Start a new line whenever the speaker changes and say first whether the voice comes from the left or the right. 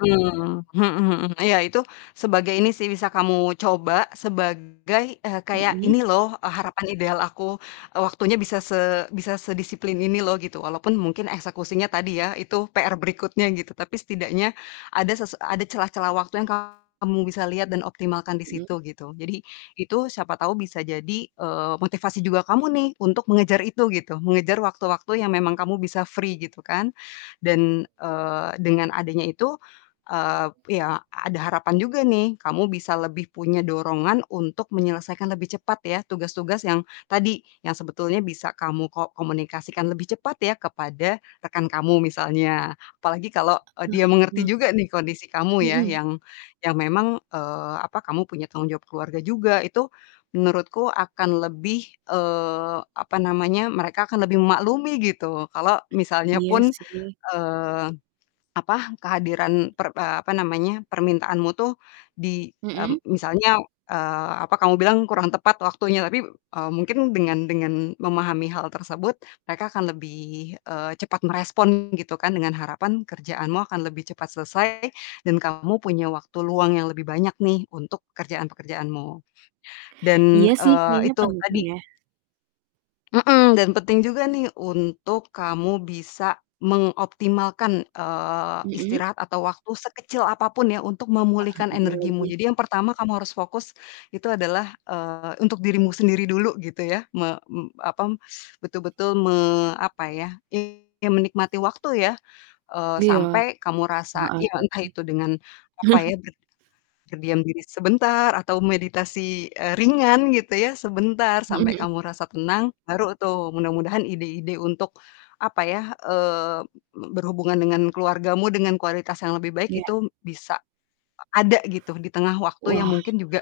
left: Mmm, mhm mhm. Iya, itu sebagai ini sih bisa kamu coba sebagai, eee, kayak ini
right: Mhm.
left: loh, eee, harapan ideal aku. Eee, waktunya bisa se bisa sedisiplin ini loh gitu. Walaupun mungkin eksekusinya tadi ya, itu PR berikutnya gitu, tapi setidaknya ada sese ada celah-celah waktu yang kamu bisa liat dan optimalkan di
right: Mmm.
left: situ gitu. Jadi itu siapa tau bisa jadi, eee, motivasi juga kamu nih untuk mengejar itu gitu. Mengejar waktu-waktu yang memang kamu bisa free gitu kan. Dan, eee, dengan adanya itu, eee, ya ada harapan juga nih kamu bisa lebih punya dorongan untuk menyelesaikan lebih cepat ya tugas-tugas yang tadi, yang sebetulnya bisa kamu ko komunikasikan lebih cepat ya, kepada rekan kamu misalnya. Apalagi kalo, eee,
right: E Wah,
left: dia mengerti
right: me
left: juga nih kondisi kamu ya,
right: Mhm.
left: yang yang memang, eee, apa, kamu punya tanggung jawab keluarga juga, itu menurutku akan lebih, eee, apa namanya, mereka akan lebih memaklumi gitu kalo misalnya
right: Iya
left: pun,
right: sih.
left: eee, apa, kehadiran per apa namanya, permintaanmu tuh di
right: Mhm.
left: mmm, misalnya, eee, apa kamu bilang kurang tepat waktunya. Tapi, eee, mungkin dengan dengan memahami hal tersebut mereka akan lebih, eee, cepat merespon gitu kan. Dengan harapan kerjaanmu akan lebih cepat selesai dan kamu punya waktu luang yang lebih banyak nih untuk pekerjaan-pekerjaanmu.
right: Iya
left: Dan,
right: sih,
left: eee,
right: kayaknya
left: itu
right: penting
left: tadi
right: ya.
left: Mhm, dan penting juga nih untuk kamu bisa mengoptimalkan, eee,
right: Mhm.
left: istirahat atau waktu sekecil apa pun ya untuk
right: Ah,
left: memulihkan
right: iya
left: energimu.
right: lagi.
left: Jadi yang pertama kamu harus fokus itu adalah, eee, untuk dirimu sendiri dulu gitu ya. Me mmm, apa, betul-betul me apa ya, I ya menikmati waktu ya, eee,
right: Iya.
left: sampai kamu
right: Nggak
left: rasa ya
right: ada
left: entah
right: nih.
left: itu dengan apa ya, ber berdiam diri sebentar atau meditasi, eee, ringan gitu ya sebentar
right: Mhm
left: sampai
right: mhm.
left: kamu rasa tenang baru tuh mudah-mudahan ide-ide untuk apa ya, eee, be berhubungan dengan keluargamu dengan kualitas yang lebih baik
right: Iya.
left: itu bisa a ada gitu di tengah waktu yang
right: Wah,
left: mungkin juga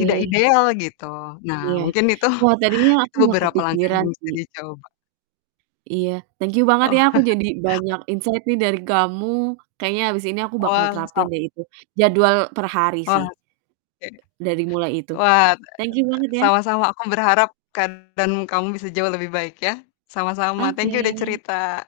left: tidak ideal gitu. Nah,
right: Iya.
left: mungkin itu,
right: Wah, tadinya
left: itu
right: aku nggak
left: beberapa langkah yang
right: kepikiran
left: bisa
right: sih.
left: dicoba.
right: Iya, thank you banget ya.
left: Oh.
right: Aku jadi banyak insight nih dari kamu. Kayaknya abis ini aku bakal terapin
left: Wangsa
right: deh itu jadwal per hari
left: Wah.
right: sih.
left: Oke.
right: Dari mulai itu.
left: Wah,
right: Thank you banget ya.
left: sama-sama, aku berharap keadaan kamu bisa jauh lebih baik ya. Sama-sama, thank
right: Oke.
left: you udah cerita.